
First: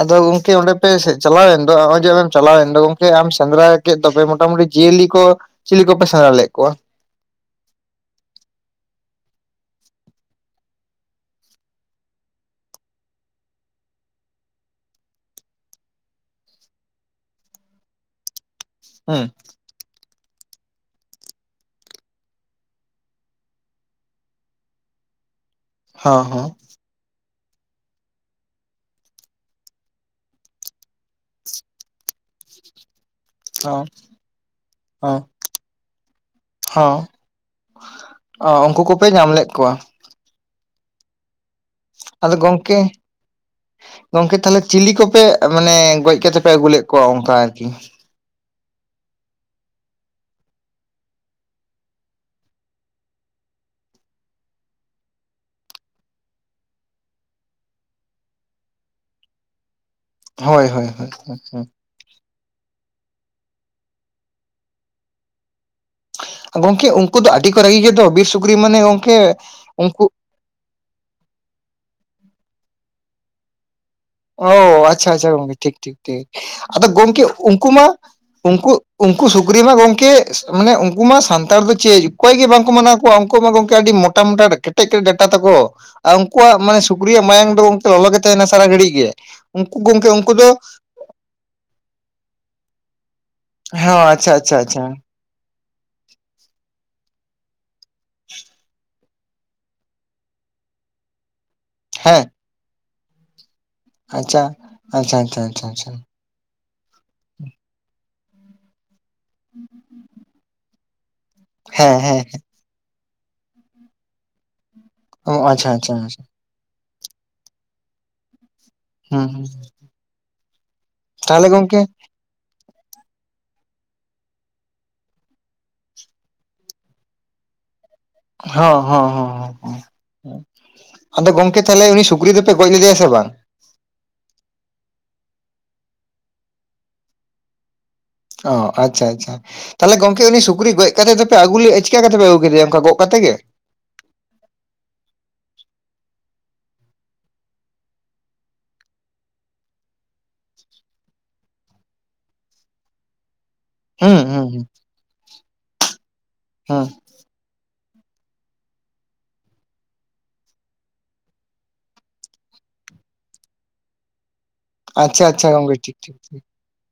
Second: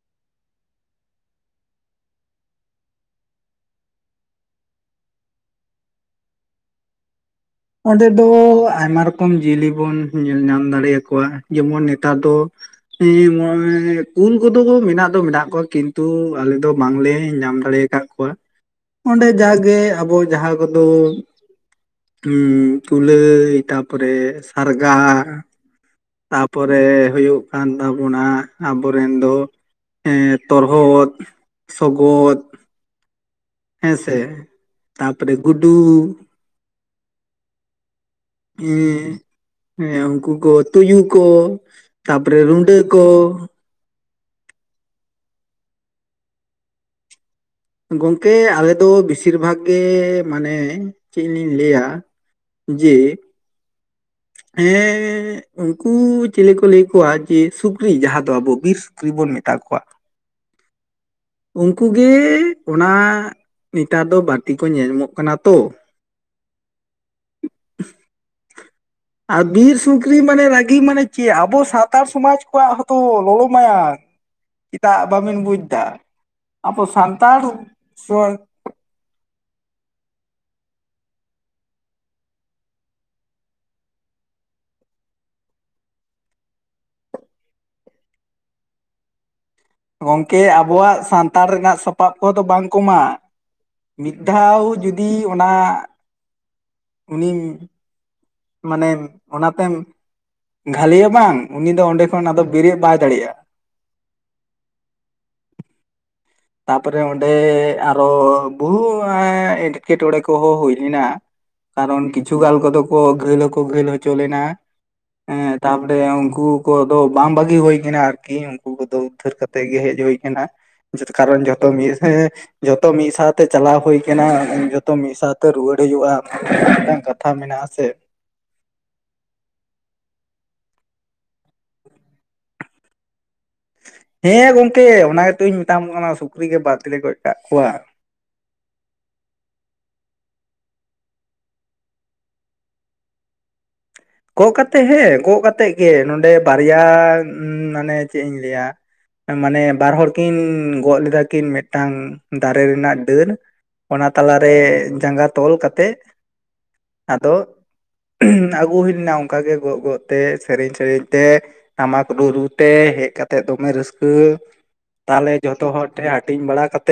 ᱟᱫᱚ ᱜᱚᱢᱠᱮ ᱚᱸᱰᱮ ᱯᱮ ᱪᱟᱞᱟᱣᱮᱱ ᱫᱚ ᱱᱚᱜᱼᱚᱭ ᱡᱮ ᱟᱢᱮᱢ ᱪᱟᱞᱟᱣᱮᱱ ᱫᱚ ᱜᱚᱢᱠᱮ ᱟᱢ ᱥᱮᱸᱫᱽᱨᱟ ᱠᱮᱫ ᱫᱚᱯᱮ ᱢᱚᱴᱟᱢᱩᱴᱤ ᱡᱤᱭᱟᱹᱞᱤ ᱠᱚ ᱪᱤᱞᱤ ᱠᱚᱯᱮ ᱥᱮᱸᱫᱽᱨᱟ ᱞᱮᱫ ᱠᱚᱣᱟ? ᱚᱸᱰᱮ ᱫᱚ ᱟᱭᱢᱟ ᱨᱚᱠᱚᱢ ᱡᱤᱭᱟᱹᱞᱤ ᱵᱚᱱ ᱧᱮᱞ ᱧᱟᱢ ᱫᱟᱲᱮ ᱟᱠᱚᱣᱟ, ᱡᱮᱢᱚᱱ ᱱᱮᱛᱟᱨ ᱫᱚ ᱦᱮᱸ ᱠᱩᱞ ᱠᱚᱫᱚ ᱠᱚ ᱢᱮᱱᱟᱜ ᱫᱚ ᱢᱮᱱᱟᱜ ᱠᱚᱣᱟ, ᱠᱤᱱᱛᱩ ᱟᱞᱮ ᱫᱚ ᱵᱟᱝᱞᱮ ᱧᱟᱢ ᱫᱟᱲᱮᱠᱟᱫ ᱠᱚᱣᱟ᱾ ᱦᱩᱸ ᱚᱸᱰᱮ ᱡᱟᱜᱮ ᱟᱵᱚ ᱡᱟᱦᱟᱸ ᱠᱚᱫᱚ ᱦᱩᱸ, ᱠᱩᱞᱟᱹᱭ ᱛᱟᱯᱚᱨᱮ ᱥᱟᱨᱜᱟ ᱦᱚᱸ ᱦᱚᱸ ᱛᱟᱯᱚᱨᱮ ᱨᱮ ᱦᱩᱭᱩᱜ ᱠᱟᱱ ᱛᱟᱵᱚᱱᱟ ᱟᱵᱚᱨᱮᱱ ᱫᱚ ᱛᱚᱨᱦᱚᱫ, ᱥᱚᱜᱚᱫ᱾ ᱦᱮᱸ ᱥᱮ, ᱦᱚᱸ ᱛᱟᱯᱚᱨᱮ ᱜᱩᱰᱩ᱾ ᱦᱚᱸ ᱚ, ᱩᱱᱠᱩ ᱠᱚᱯᱮ ᱮᱸ ᱧᱟᱢ ᱞᱮᱫ ᱠᱚᱣᱟ᱾ ᱦᱮᱸ ᱩᱱᱠᱩ ᱠᱚ ᱛᱩᱭᱩ ᱠᱚ, ᱟᱫᱚ ᱛᱟᱯᱚᱨᱮ ᱜᱚᱢᱠᱮ ᱨᱩᱰᱟᱹ ᱠᱚ ᱜᱚᱢᱠᱮ ᱛᱟᱦᱚᱞᱮ ᱪᱤᱞᱤ ᱠᱚᱯᱮ ᱢᱟᱱᱮ ᱜᱚᱡ ᱠᱟᱛᱮ ᱯᱮ ᱟᱹᱜᱩ ᱞᱮᱫ ᱠᱚᱣᱟ ᱚᱱᱠᱟ ᱟᱨᱠᱤ? ᱜᱚᱢᱠᱮ ᱟᱞᱮᱫᱚ ᱵᱮᱥᱤᱨ ᱵᱷᱟᱜᱽ ᱜᱮ ᱢᱟᱱᱮ ᱪᱮᱫ ᱞᱤᱧ ᱞᱟᱹᱭᱟ ᱡᱮ, ᱦᱮᱸ ᱩᱱᱠᱩ ᱪᱤᱞᱤ ᱠᱚ ᱞᱟᱹᱭ ᱠᱚᱣᱟ, ᱡᱮ ᱥᱩᱠᱨᱤ ᱡᱟᱦᱟᱸ ᱫᱚ ᱟᱵᱚ ᱵᱤᱨ ᱥᱩᱠᱨᱤ ᱵᱚᱱ ᱢᱮᱛᱟ ᱠᱚᱣᱟ, ᱦᱳᱭ ᱦᱳᱭ ᱦᱳᱭ᱾ ᱦᱳᱭ ᱩᱱᱠᱩ ᱜᱮ ᱚᱱᱟ ᱱᱮᱛᱟᱨ ᱫᱚ ᱵᱟᱹᱲᱛᱤ ᱠᱚ ᱧᱮᱞ ᱧᱟᱢᱚᱜ ᱠᱟᱱᱟ ᱛᱚ᱾ ᱜᱚᱝᱠᱮ ᱩᱝᱠᱩ ᱫᱚ ᱟᱹᱰᱤ ᱠᱚ ᱨᱟᱹᱜᱤ ᱜᱮᱫᱚ ᱵᱤᱨ ᱥᱩᱠᱨᱤ ᱢᱟᱱᱮ ᱟᱨ ᱵᱤᱨ ᱩᱱᱠᱩ ᱥᱩᱠᱨᱤ ᱢᱟᱱᱮ ᱨᱟᱹᱜᱤ ᱢᱟᱱᱮ ᱪᱮ ᱟᱵᱚ ᱥᱟᱣᱛᱟᱲ ᱥᱚᱢᱟᱡᱽ ᱠᱚᱣᱟᱜ ᱦᱚᱸᱛᱚ ᱞᱚᱞᱚ ᱢᱟᱭᱟᱝ ᱚ ᱪᱮᱫᱟᱜ ᱟᱪᱪᱷᱟ ᱟᱪᱪᱷᱟ ᱵᱟᱵᱮᱱ ᱜᱚᱝᱠᱮ ᱵᱩᱡᱽ ᱴᱷᱤᱠ ᱮᱫᱟ ᱴᱷᱤᱠ ᱴᱷᱤᱠ ᱟᱵᱚ ᱟᱫᱚ ᱜᱚᱝᱠᱮ ᱥᱟᱱᱛᱟᱲ ᱩᱝᱠᱩ ᱢᱟ ᱩᱝᱠᱩ ᱩᱝᱠᱩ ᱥᱩᱠᱨᱤ ᱢᱟ ᱜᱚᱢᱠᱮ ᱢᱟᱱᱮ ᱩᱝᱠᱩ ᱢᱟ ᱩᱝᱠᱩ ᱥᱩᱠᱨᱤ ᱢᱟ ᱜᱚᱢᱠᱮ ᱢᱟᱱᱮ ᱩᱜᱠᱩ ᱢᱟ ᱥᱟᱱᱛᱟᱲ ᱫᱚ ᱪᱮᱫ ᱚᱠᱚᱭ ᱜᱮ ᱵᱟᱝᱠᱚ ᱢᱟᱱᱟᱣ ᱠᱚᱣᱟ ᱩᱝᱠᱩ ᱢᱟ ᱜᱚᱢᱠᱮ ᱟᱹᱰᱤ ᱢᱚᱴᱟ ᱢᱳᱴᱟ ᱢᱳᱴᱟ ᱠᱮᱴᱮᱡ ᱠᱮᱴᱮᱡ ᱰᱟᱴᱟ ᱛᱟᱠᱚ ᱟᱨ ᱩᱱᱠᱩᱣᱟᱜ ᱢᱟᱱᱮ ᱥᱩᱠᱨᱟᱜ ᱢᱟᱭᱟᱢ ᱫᱚ ᱜᱚᱝᱠᱮ ᱞᱚᱞᱚ ᱜᱮ ᱛᱟᱦᱮᱸᱱᱟ ᱥᱟᱨᱟ ᱜᱷᱟᱹᱲᱤᱡ᱾ [unintelligible] ᱩᱱᱠᱩ ᱜᱚᱝᱠᱮ ᱫᱚ ᱟᱵᱚᱣᱟᱜ ᱥᱟᱱᱛᱟᱲ ᱨᱤᱱᱟᱜ ᱥᱟᱯᱟᱵ ᱠᱚᱫᱚ ᱵᱟᱝ ᱠᱩᱢᱟ᱾ ᱦᱮᱸ ᱢᱤᱫ ᱟᱪᱪᱷᱟ ᱟᱪᱪᱷᱟ ᱫᱷᱟᱣ ᱟᱪᱪᱷᱟ ᱡᱩᱫᱤ ᱚᱱᱟᱻ ᱩᱱᱤᱢ [inaudible] ᱢᱟᱱᱮᱢ ᱚᱱᱟᱛᱮᱢ ᱜᱷᱟᱹᱞᱮᱭᱟ ᱵᱟᱝ ᱩᱱᱤ ᱫᱚ ᱚᱸᱰᱮ ᱦᱮᱸ ᱠᱷᱚᱱ ᱟᱫᱚ ᱵᱮᱨᱮᱜ ᱵᱟᱭ ᱫᱟᱲᱮᱭᱟᱜᱼᱟ᱾ ᱟᱪᱪᱷᱟ, ᱟᱪᱪᱷᱟ, ᱟᱪᱪᱷᱟ, ᱟᱪᱪᱷᱟ, ᱟᱪᱪᱷᱟ ᱛᱟᱯᱚᱨᱮ ᱚᱸᱰᱮ ᱟᱨᱚ ᱵᱩᱦᱩ ᱮᱸᱴᱠᱮᱴᱚᱬᱮ ᱠᱚᱦᱚᱸ ᱦᱩᱭ [unintelligible] ᱦᱮᱸ ᱠᱟᱨᱚᱱ ᱦᱮᱸ ᱠᱤᱪᱷᱩ ᱜᱷᱟᱹᱞ ᱠᱚᱫᱚ ᱠᱚ ᱜᱷᱟᱹᱞ ᱦᱚᱠᱚ ᱜᱷᱟᱹᱞ ᱦᱚᱪᱚ ᱞᱮᱱᱟ᱾ ᱮᱸ ᱚ ᱟᱪᱪᱷᱟ ᱟᱪᱪᱷᱟ ᱛᱟᱯᱚᱨᱮ ᱟᱪᱪᱷᱟ ᱩᱝᱠᱩ ᱠᱩ ᱫᱚ ᱵᱟᱝ ᱵᱟᱹᱜᱤ ᱦᱩᱭ ᱠᱟᱱᱟ ᱟᱨᱠᱤ ᱩᱝᱠᱩ ᱠᱚᱫᱚ ᱦᱩᱸ ᱩᱫᱷᱟᱹᱨ ᱦᱩᱸ ᱠᱟᱛᱮᱫ ᱜᱮ ᱦᱮᱡ ᱦᱳᱭ ᱠᱟᱱᱟ᱾ ᱠᱟᱨᱚᱱ ᱛᱟᱦᱚᱞᱮ ᱡᱚᱛᱚ ᱜᱚᱝᱠᱮ [unintelligible] ᱡᱚᱛᱚ ᱢᱤᱫ ᱥᱟᱶᱛᱮ ᱪᱟᱞᱟᱣ ᱦᱳᱭ ᱠᱟᱱᱟ, ᱡᱚᱛᱚ ᱢᱤᱫ ᱥᱟᱶᱛᱮ ᱨᱩᱣᱟᱹᱲ ᱦᱩᱭᱳᱜ ᱼᱟ᱾ ᱱᱚ ᱢᱤᱫᱴᱟᱝ ᱠᱟᱛᱷᱟ ᱢᱮᱱᱟᱜᱼᱟ ᱥᱮ᱾ ᱦᱚᱸ ᱦᱚᱸ ᱦᱚᱸ ᱟᱫᱚ ᱜᱚᱝᱠᱮ ᱛᱟᱦᱚᱞᱮ ᱩᱱᱤ ᱥᱩᱠᱨᱤ ᱫᱚᱯᱮ ᱜᱚᱡ ᱞᱮᱫᱮᱭᱟ ᱥᱮ ᱵᱟᱝ? ᱦᱮᱸ ᱜᱚᱝᱠᱮ ᱚᱱᱟ ᱜᱮᱛᱩᱧ ᱢᱮᱛᱟᱢ ᱠᱟᱱᱟ ᱥᱩᱠᱨᱤ ᱜᱮ ᱵᱟᱫᱞᱮ ᱜᱚᱡ ᱠᱟᱜ ᱠᱚᱣᱟ᱾ ᱚ ᱟᱪᱪᱷᱟ ᱟᱪᱪᱷᱟ᱾ ᱛᱟᱦᱚᱞᱮ ᱜᱚᱝᱠᱮ ᱩᱱᱤ ᱥᱩᱠᱨᱤ ᱜᱚᱡ ᱠᱟᱫᱮ ᱫᱚᱯᱮ ᱟᱹᱜᱩ ᱞᱮᱫ ᱪᱤᱠᱟ ᱠᱟᱛᱮ ᱯᱮ ᱟᱹᱜᱩ ᱠᱮᱫᱮᱭᱟ ᱚᱱᱠᱟ ᱜᱚᱜ ᱠᱟᱛᱮ ᱜᱮ? ᱜᱚᱜ ᱠᱟᱛᱮᱫ ᱦᱮᱸ ᱜᱚᱜ ᱠᱟᱛᱮᱫ ᱜᱮ ᱱᱚᱰᱮ ᱵᱟᱨᱭᱟ ᱢᱟᱱᱮ ᱪᱮᱫ ᱤᱧ ᱞᱟᱹᱭᱟᱼᱼᱼᱼ ᱢᱟᱱᱮ ᱵᱟᱨ ᱦᱚᱲ ᱠᱤᱱ ᱜᱚᱜ ᱞᱮᱫᱟ ᱠᱤᱱ ᱢᱤᱜᱴᱟᱝ ᱫᱟᱨᱮ ᱨᱮᱱᱟᱜ ᱰᱟᱹᱨ᱾ ᱚᱱᱟ ᱦᱩᱸ ᱦᱩᱸ ᱛᱟᱞᱟᱨᱮ ᱦᱩᱸ ᱡᱟᱸᱜᱟ ᱛᱚᱞ ᱠᱟᱛᱮ ᱦᱩᱸ᱾ ᱟᱫᱚ ᱟᱹᱜᱩ ᱦᱩᱭ ᱞᱮᱱᱟ ᱚᱝᱠᱟ ᱜᱮ ᱜᱚᱜ ᱜᱚᱜ ᱛᱮ ᱥᱮᱨᱮᱧ ᱥᱮᱨᱮᱧ ᱛᱮ ᱴᱟᱢᱟᱠ ᱨᱩ ᱨᱩ ᱛᱮ ᱦᱮᱡ ᱠᱟᱛᱮᱫ ᱫᱚᱢᱮ ᱨᱟᱹᱥᱠᱟᱹ᱾ ᱟᱪᱪᱷᱟ ᱛᱟᱦᱚᱞᱮ ᱟᱪᱪᱷᱟ ᱡᱷᱚᱛᱚ ᱜᱚᱝᱠᱮ ᱦᱚᱲ ᱴᱷᱤᱠ ᱴᱷᱮᱱ ᱴᱷᱤᱠ ᱦᱟᱹᱴᱤᱧ ᱵᱟᱲᱟ ᱠᱟᱛᱮᱫᱼᱼᱼ